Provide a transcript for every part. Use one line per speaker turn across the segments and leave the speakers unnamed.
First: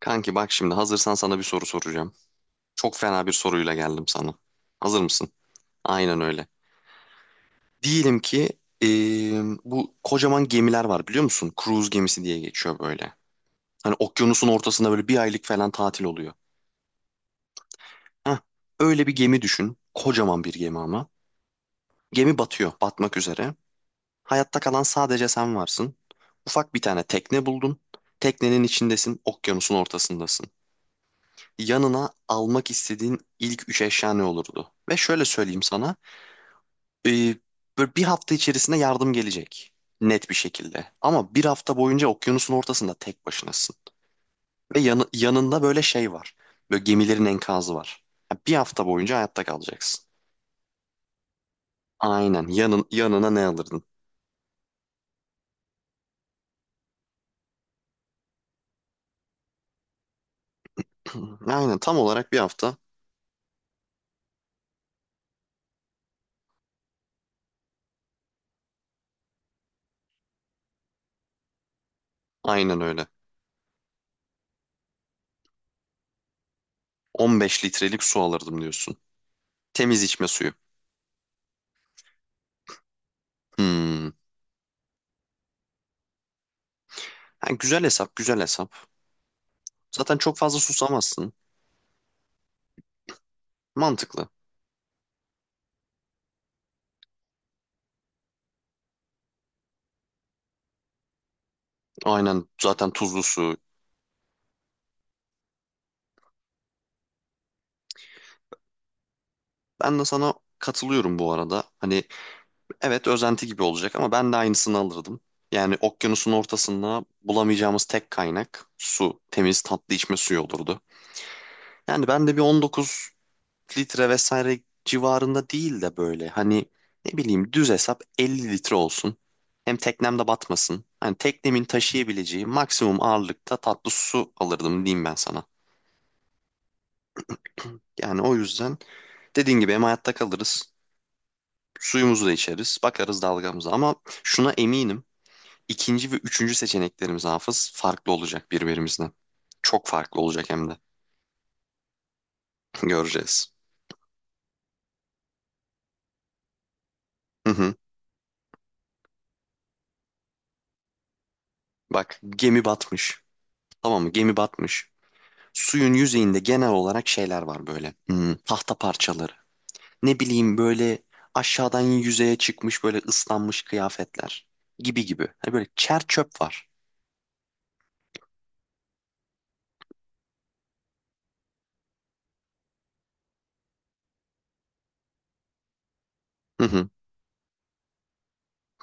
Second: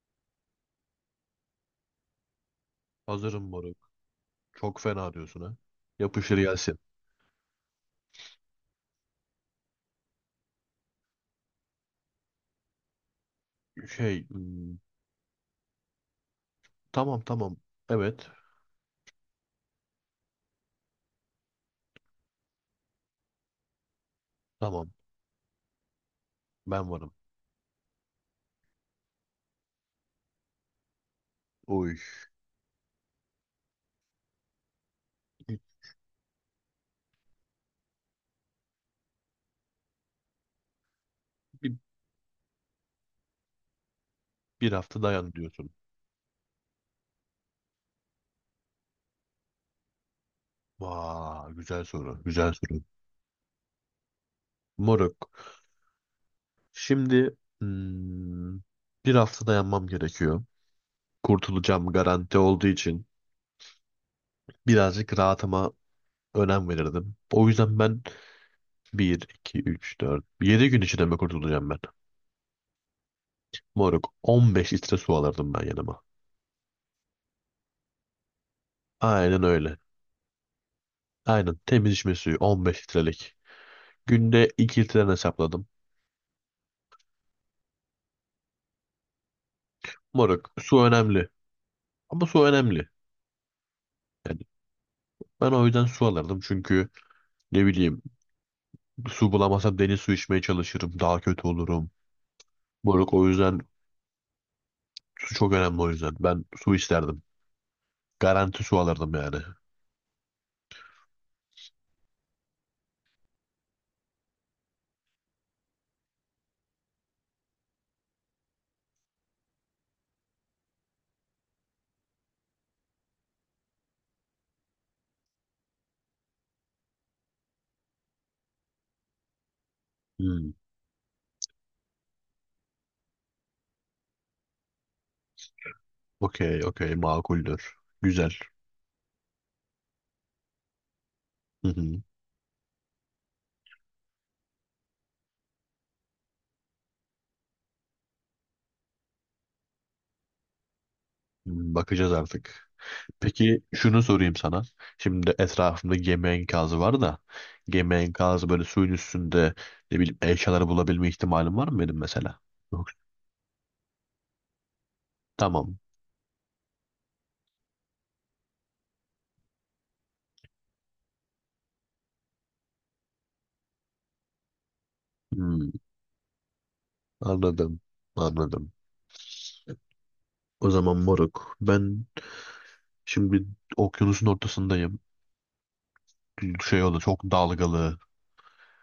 Kanki bak şimdi hazırsan sana bir soru soracağım. Çok fena bir
Hazırım
soruyla
moruk.
geldim sana.
Çok
Hazır
fena
mısın?
diyorsun ha.
Aynen
Yapışır
öyle.
gelsin.
Diyelim ki bu kocaman gemiler var biliyor musun? Cruise gemisi diye geçiyor böyle. Hani
Şey,
okyanusun
hmm,
ortasında böyle bir aylık falan tatil oluyor.
tamam tamam. Evet,
Heh, öyle bir gemi düşün. Kocaman bir gemi ama. Gemi batıyor, batmak üzere. Hayatta kalan
tamam.
sadece sen varsın. Ufak bir
Ben
tane
varım.
tekne buldun. Teknenin içindesin, okyanusun ortasındasın.
Uy.
Yanına almak istediğin ilk üç eşya ne olurdu? Ve şöyle
Bir,
söyleyeyim sana. e, böyle bir hafta içerisinde yardım gelecek. Net bir şekilde. Ama bir hafta
bir,
boyunca okyanusun ortasında tek başınasın.
bir
Ve
hafta dayan
yanında
diyorsun.
böyle şey var. Böyle gemilerin enkazı var. Ya bir hafta boyunca hayatta kalacaksın.
Vay, güzel soru.
Aynen.
Güzel soru.
Yanına ne alırdın?
Moruk. Şimdi bir hafta dayanmam gerekiyor.
Aynen.
Kurtulacağım
Tam olarak
garanti
bir
olduğu
hafta.
için birazcık rahatıma önem verirdim. O yüzden ben bir 2 3 4 7 gün içinde mi kurtulacağım ben?
Aynen öyle.
Moruk, 15 litre su alırdım ben yanıma.
15 litrelik su alırdım diyorsun.
Aynen öyle.
Temiz içme suyu.
Aynen temiz içme suyu 15 litrelik.
Hmm.
Günde 2 litreden hesapladım.
Ha, güzel hesap, güzel hesap. Zaten çok
Moruk,
fazla
su önemli.
susamazsın.
Ama su önemli.
Mantıklı.
Yani ben o yüzden su alırdım çünkü ne bileyim su bulamazsam deniz suyu içmeye çalışırım. Daha kötü olurum.
Aynen zaten
Moruk
tuzlu
o
su.
yüzden su çok önemli o yüzden. Ben su isterdim. Garanti su alırdım yani.
Ben de sana katılıyorum bu arada. Hani evet özenti gibi olacak ama ben de aynısını alırdım. Yani okyanusun ortasında bulamayacağımız tek kaynak su. Temiz tatlı içme suyu olurdu. Yani ben de bir 19 litre vesaire civarında değil de böyle hani ne bileyim düz hesap 50 litre olsun. Hem teknem de
Hmm,
batmasın. Hani teknemin taşıyabileceği maksimum ağırlıkta tatlı su alırdım diyeyim ben sana.
okey okey makuldür.
Yani
Güzel.
o yüzden dediğin gibi hem hayatta kalırız,
Hı hı.
suyumuzu da içeriz, bakarız dalgamıza ama şuna eminim. İkinci ve üçüncü seçeneklerimiz hafız farklı olacak birbirimizden. Çok farklı olacak hem de.
Bakacağız artık.
Göreceğiz.
Peki şunu sorayım sana. Şimdi etrafımda gemi enkazı var da
Hı hı.
gemi enkazı böyle suyun üstünde ne bileyim eşyaları bulabilme ihtimalim var mı benim
Bak
mesela?
gemi
Yok.
batmış. Tamam mı? Gemi batmış.
Tamam.
Suyun yüzeyinde genel olarak şeyler var böyle. Tahta parçaları. Ne bileyim böyle aşağıdan yüzeye çıkmış böyle ıslanmış kıyafetler. Gibi gibi. Hani böyle
Hmm,
çer çöp var.
anladım. Anladım. O zaman moruk ben şimdi okyanusun ortasındayım.
Hı
Şey
hı.
olur çok dalgalı.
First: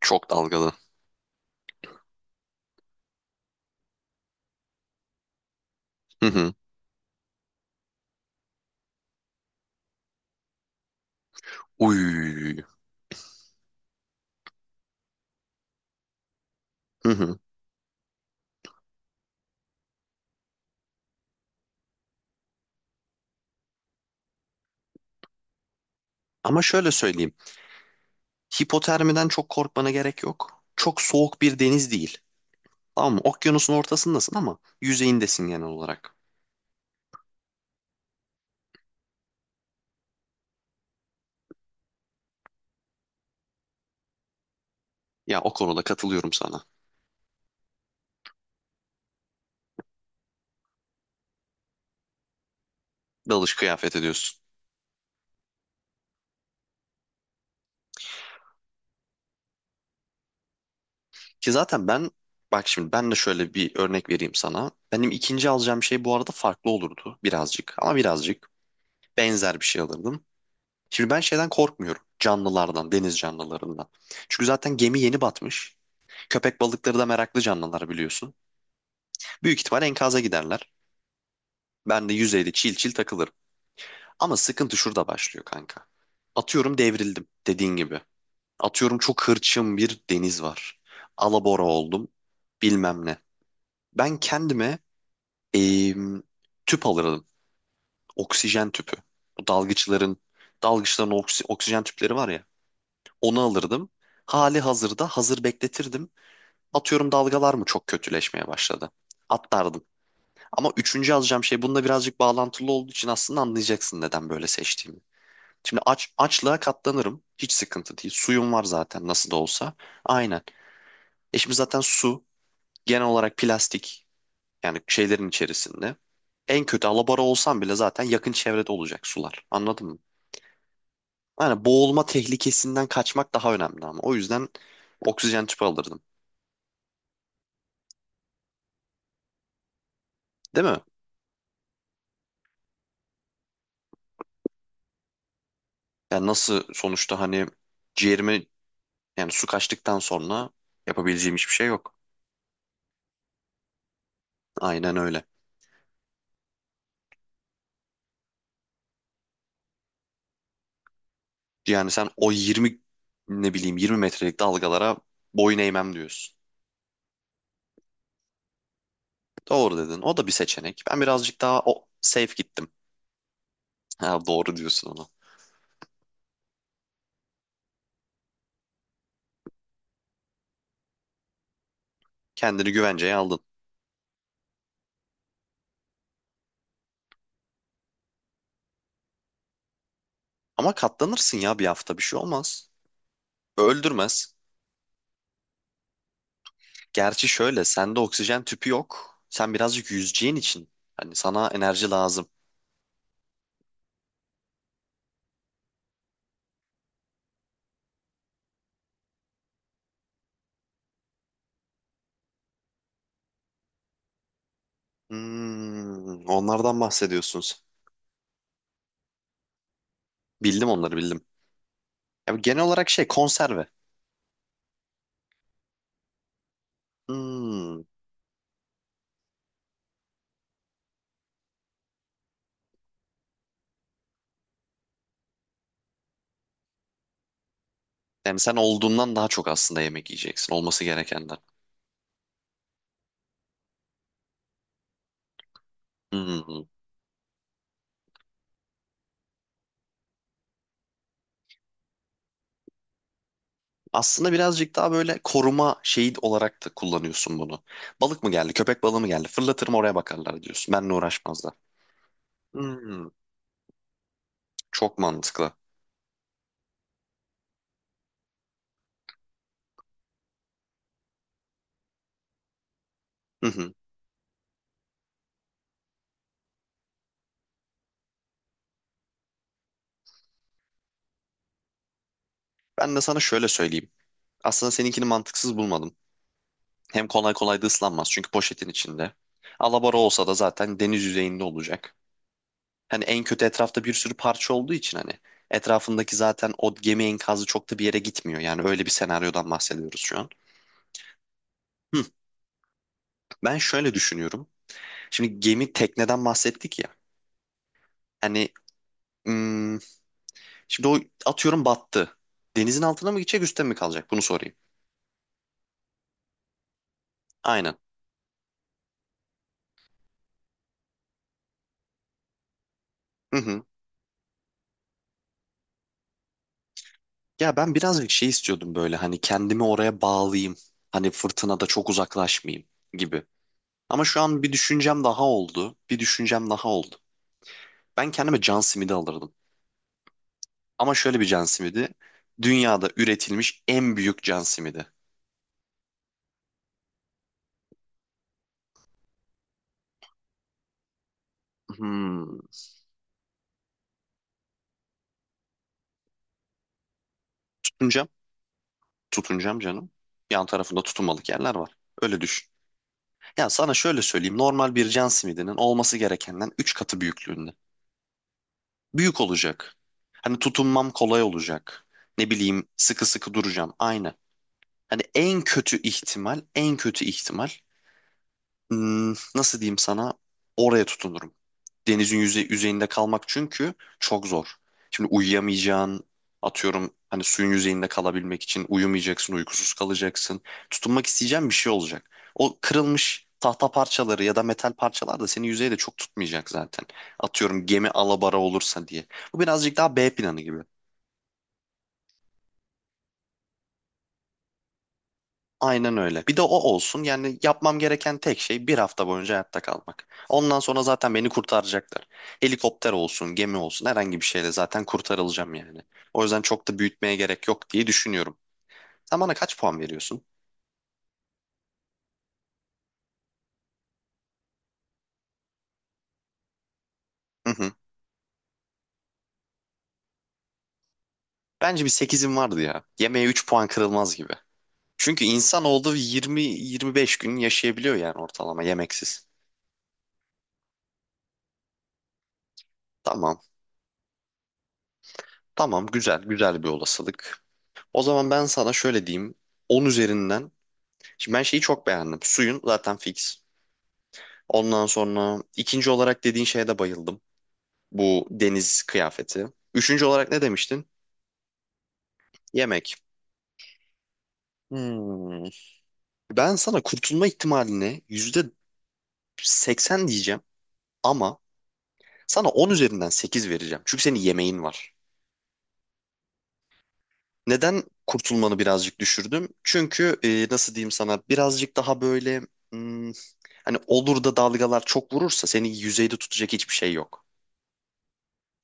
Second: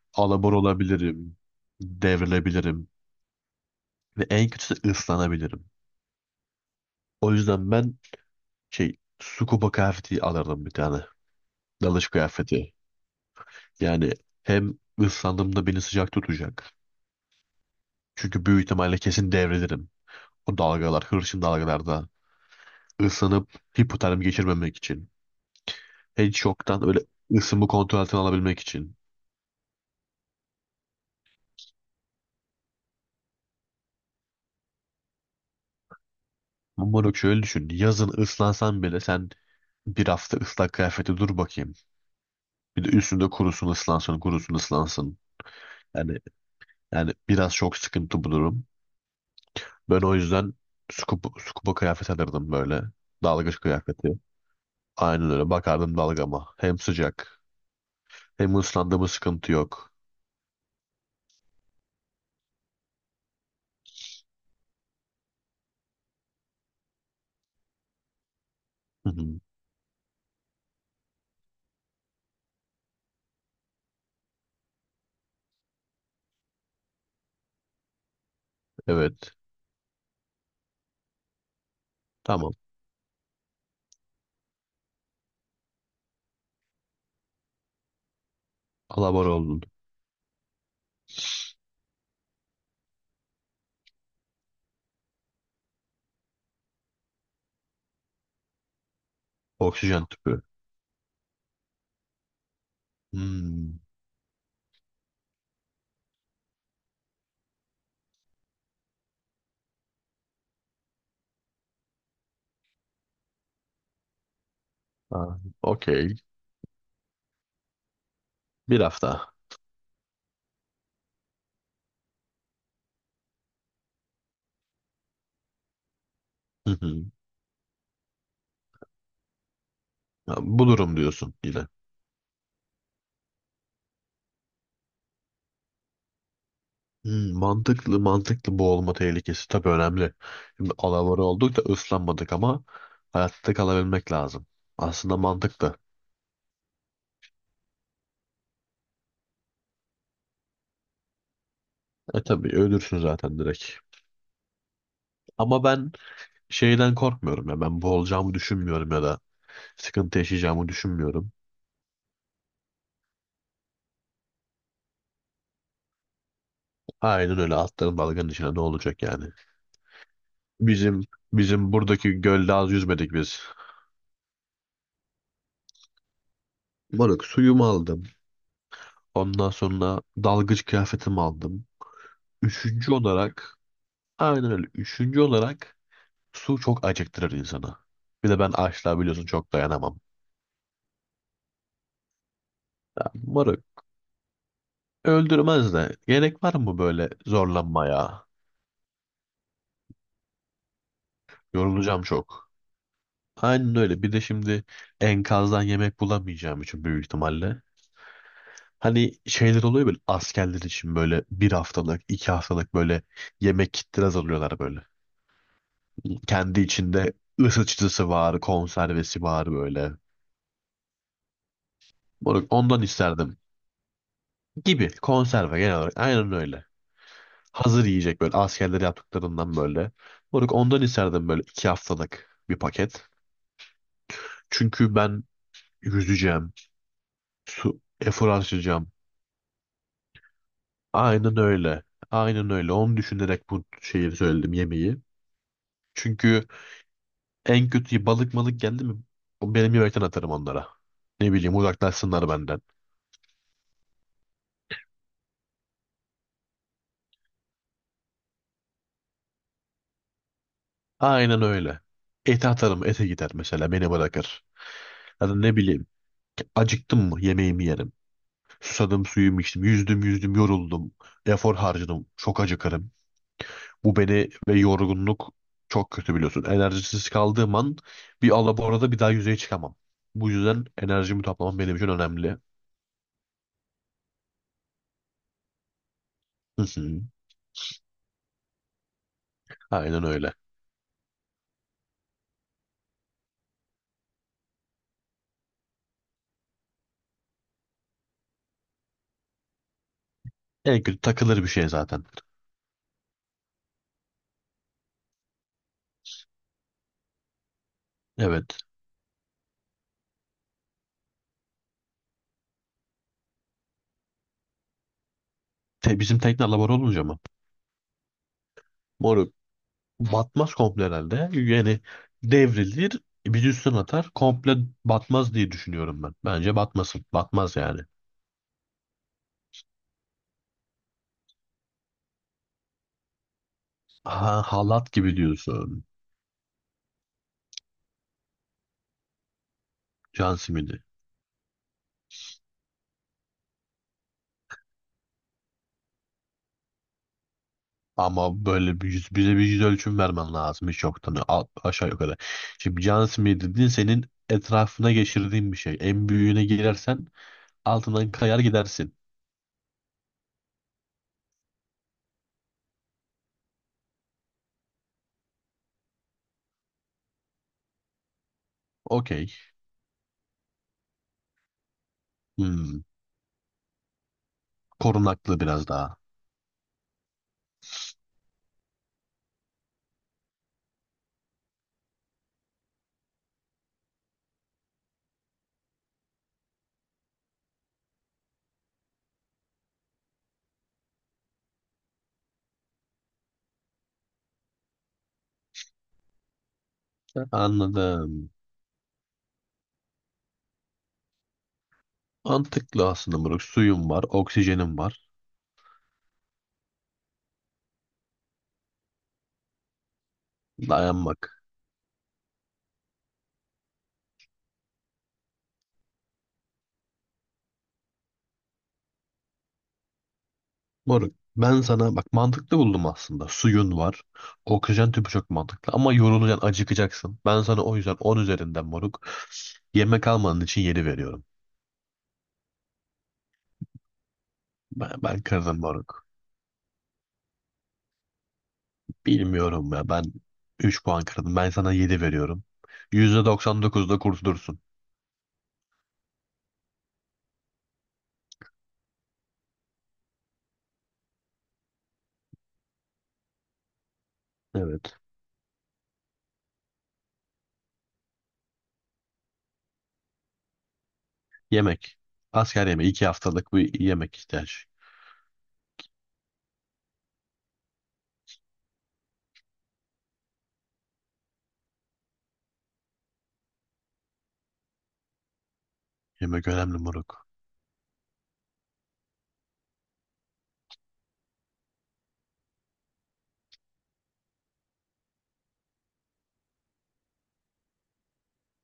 Çok
Alabor
dalgalı.
olabilirim. Devrilebilirim. Ve en kötüsü ıslanabilirim.
Hı hı.
O yüzden ben şey scuba kıyafeti alırdım bir tane. Dalış
Uy.
kıyafeti. Yani hem ıslandığımda beni sıcak tutacak.
Hı hı.
Çünkü büyük ihtimalle kesin devrilirim. O dalgalar, hırçın dalgalarda ısınıp hipotermi geçirmemek için. Heat
Ama
shock'tan
şöyle
öyle
söyleyeyim.
ısımı kontrol altına alabilmek için.
Hipotermiden çok korkmana gerek yok. Çok soğuk bir deniz değil. Tamam mı? Okyanusun ortasındasın ama yüzeyindesin genel olarak.
Ama bak şöyle düşün. Yazın ıslansan bile sen bir hafta ıslak kıyafeti dur bakayım. Bir de üstünde kurusun ıslansın, kurusun ıslansın.
Ya o konuda
Yani
katılıyorum sana.
yani biraz çok sıkıntı bu durum. Ben o yüzden scuba kıyafet alırdım böyle.
Dalış
Dalgıç
kıyafet
kıyafeti.
ediyorsun.
Aynen öyle bakardım dalgama. Hem sıcak. Hem ıslandı sıkıntı yok.
Ki zaten ben bak şimdi ben de şöyle bir örnek vereyim sana. Benim ikinci alacağım şey bu arada farklı olurdu birazcık ama birazcık
Hı hı,
benzer bir şey alırdım. Şimdi ben şeyden korkmuyorum. Canlılardan, deniz canlılarından. Çünkü zaten gemi yeni batmış. Köpek balıkları da meraklı canlılar biliyorsun.
evet.
Büyük ihtimal enkaza giderler. Ben de yüzeyde
Tamam.
çil çil takılırım. Ama sıkıntı şurada başlıyor kanka. Atıyorum devrildim dediğin gibi. Atıyorum çok
Alabora oldun.
hırçın bir deniz var. Alabora oldum. Bilmem ne. Ben kendime em, tüp alırdım. Oksijen tüpü. Bu
Oksijen
dalgıçların
tüpü.
dalgıçların oksijen tüpleri var ya. Onu
Hmm.
alırdım. Hali hazırda hazır bekletirdim. Atıyorum dalgalar mı çok kötüleşmeye başladı. Atlardım. Ama üçüncü alacağım şey bununla birazcık bağlantılı olduğu için aslında anlayacaksın neden böyle seçtiğimi.
Ha,
Şimdi aç,
okey.
açlığa katlanırım. Hiç sıkıntı değil. Suyum var
Bir
zaten nasıl
hafta.
da olsa. Aynen. E şimdi zaten su genel olarak plastik yani şeylerin içerisinde. En
Hı
kötü
hı.
alabora olsam bile zaten yakın çevrede olacak sular. Anladın mı?
Ha, bulurum diyorsun
Yani
yine.
boğulma tehlikesinden kaçmak daha önemli ama. O yüzden oksijen tüpü alırdım.
Hmm, mantıklı mantıklı boğulma tehlikesi tabii önemli.
Değil
Şimdi
mi?
alabora olduk da ıslanmadık ama hayatta kalabilmek lazım. Aslında mantıklı.
Yani nasıl sonuçta hani ciğerime yani su kaçtıktan sonra yapabileceğim hiçbir şey yok.
E tabii ölürsün zaten direkt.
Aynen öyle.
Ama ben şeyden korkmuyorum ya ben boğulacağımı düşünmüyorum ya da sıkıntı yaşayacağımı düşünmüyorum.
Yani sen o 20 ne bileyim 20 metrelik dalgalara boyun eğmem diyorsun.
Aynen öyle atların dalganın içine ne olacak yani.
Doğru dedin. O da bir seçenek. Ben
Bizim
birazcık daha
bizim
o
buradaki
safe
gölde
gittim.
az yüzmedik biz.
Ha, doğru diyorsun ona.
Moruk suyumu aldım. Ondan sonra dalgıç kıyafetimi aldım.
Kendini
Üçüncü
güvenceye aldın.
olarak aynen öyle. Üçüncü olarak su çok acıktırır insanı. Bir de ben açlığa biliyorsun çok dayanamam.
Ama katlanırsın ya bir hafta bir şey olmaz.
Ya, moruk,
Öldürmez.
öldürmez de gerek var mı böyle
Gerçi şöyle sende
zorlanmaya?
oksijen tüpü yok. Sen birazcık yüzeceğin için hani sana enerji
Yorulacağım
lazım.
çok. Aynen öyle. Bir de şimdi enkazdan yemek bulamayacağım için büyük ihtimalle. Hani şeyler oluyor böyle askerler için böyle bir haftalık, iki haftalık böyle yemek kitleri hazırlıyorlar böyle. Kendi
Onlardan
içinde
bahsediyorsunuz.
ısıtıcısı var, konservesi var böyle.
Bildim onları bildim. Ya
Bunu-
genel
ondan
olarak şey
isterdim.
konserve.
Gibi konserve genel olarak aynen öyle.
Hmm,
Hazır yiyecek böyle askerler yaptıklarından böyle. Moruk ondan isterdim böyle iki haftalık bir paket. Çünkü ben yüzeceğim, su, efor
Yani sen
harcayacağım.
olduğundan daha çok aslında yemek yiyeceksin. Olması
Aynen
gerekenden.
öyle. Aynen öyle. Onu düşünerek bu şeyi söyledim yemeği. Çünkü
Hmm.
en kötü balık malık geldi mi? O benim yemekten atarım onlara. Ne bileyim uzaklaşsınlar benden.
Aslında birazcık daha böyle koruma şeyi olarak da kullanıyorsun bunu. Balık mı geldi, köpek balığı mı geldi? Fırlatırım oraya bakarlar diyorsun. Benle
Aynen
uğraşmazlar.
öyle. Ete atarım. Ete
Hmm.
gider mesela. Beni bırakır.
Çok
Ya da
mantıklı.
ne bileyim. Acıktım mı yemeğimi yerim. Susadım suyumu içtim. Yüzdüm yüzdüm yoruldum. Efor harcadım. Çok acıkarım.
Hı hı.
Bu beni ve yorgunluk çok kötü biliyorsun. Enerjisiz kaldığım an bir alaborada bir daha yüzeye çıkamam. Bu yüzden enerjimi toplamam benim için önemli.
Ben de sana şöyle söyleyeyim. Aslında seninkini mantıksız bulmadım.
Hı hı.
Hem kolay kolay da ıslanmaz çünkü poşetin içinde. Alabora
Aynen
olsa
öyle.
da zaten deniz yüzeyinde olacak. Hani en kötü etrafta bir sürü parça olduğu için hani etrafındaki zaten o gemi enkazı çok da bir yere gitmiyor. Yani öyle bir senaryodan bahsediyoruz şu an.
En kötü takılır bir şey
Hı.
zaten.
Ben şöyle düşünüyorum. Şimdi gemi tekneden bahsettik ya. Hani
Evet.
hmm, şimdi o atıyorum battı. Denizin altına mı gidecek üstte mi kalacak? Bunu sorayım.
Te, bizim tekne alabora olunca mı?
Aynen.
Moruk batmaz komple herhalde. Yani devrilir
Hı
bir
hı.
üstüne atar. Komple batmaz diye düşünüyorum ben. Bence batmasın.
Ya
Batmaz
ben
yani.
birazcık şey istiyordum böyle hani kendimi oraya bağlayayım. Hani fırtınada çok uzaklaşmayayım gibi. Ama şu an
Ha,
bir
halat
düşüncem
gibi
daha oldu.
diyorsun.
Bir düşüncem daha oldu. Ben kendime can simidi alırdım.
Can simidi.
Ama şöyle bir can simidi. Dünyada üretilmiş en büyük can simidi.
Ama böyle bir yüz, bize bir yüz ölçüm vermen lazım hiç yoktan a- aşağı yukarı.
Hmm.
Şimdi can simidi dediğin senin etrafına geçirdiğin bir şey. En büyüğüne girersen
Tutuncam.
altından kayar gidersin.
Tutuncam canım. Yan tarafında tutunmalık yerler var. Öyle düşün. Ya sana şöyle söyleyeyim. Normal bir can simidinin olması gerekenden 3 katı büyüklüğünde. Büyük
Okey.
olacak. Hani tutunmam kolay olacak. Ne bileyim
Hmm,
sıkı sıkı duracağım. Aynı. Hani
korunaklı
en
biraz
kötü
daha.
ihtimal, en kötü ihtimal nasıl diyeyim sana oraya tutunurum denizin yüzeyinde kalmak çünkü çok zor. Şimdi uyuyamayacağın atıyorum hani suyun yüzeyinde kalabilmek için uyumayacaksın, uykusuz kalacaksın. Tutunmak isteyeceğin bir şey olacak. O kırılmış tahta parçaları ya da metal parçalar da seni yüzeyde çok tutmayacak zaten. Atıyorum gemi
Anladım.
alabora olursa diye. Bu birazcık daha B planı gibi.
Mantıklı aslında moruk. Suyun var, oksijenin var.
Aynen öyle. Bir de o olsun. Yani yapmam gereken tek şey bir hafta boyunca hayatta kalmak. Ondan sonra zaten beni
Dayanmak.
kurtaracaklar. Helikopter olsun, gemi olsun, herhangi bir şeyle zaten kurtarılacağım yani. O yüzden çok da büyütmeye gerek yok diye düşünüyorum. Sen bana kaç puan veriyorsun?
Moruk ben sana bak mantıklı buldum aslında. Suyun var. Oksijen tüpü çok mantıklı ama yorulacaksın, acıkacaksın. Ben
Hı
sana
hı.
o yüzden 10 üzerinden moruk. Yemek almanın için 7 veriyorum.
Bence bir 8'im vardı ya. Yemeğe 3 puan kırılmaz gibi.
Ben
Çünkü
kırdım
insan olduğu
moruk.
20-25 gün yaşayabiliyor yani ortalama yemeksiz.
Bilmiyorum ya ben 3 puan kırdım. Ben sana 7 veriyorum.
Tamam.
%99'da kurtulursun.
Tamam, güzel. Güzel bir olasılık. O zaman ben sana şöyle diyeyim. 10 üzerinden. Şimdi ben şeyi çok beğendim. Suyun zaten fix. Ondan
Evet.
sonra ikinci olarak dediğin şeye de bayıldım. Bu deniz kıyafeti. Üçüncü olarak ne demiştin?
Yemek. Asker yemeği
Yemek.
2 haftalık bir yemek ihtiyaç.
Hmm. Ben sana kurtulma ihtimalini %80 diyeceğim ama sana 10 üzerinden 8 vereceğim. Çünkü senin yemeğin var.
Yemek önemli moruk.
Neden kurtulmanı birazcık düşürdüm? Çünkü nasıl diyeyim sana birazcık daha böyle hmm, hani olur da dalgalar çok vurursa seni yüzeyde tutacak hiçbir şey yok.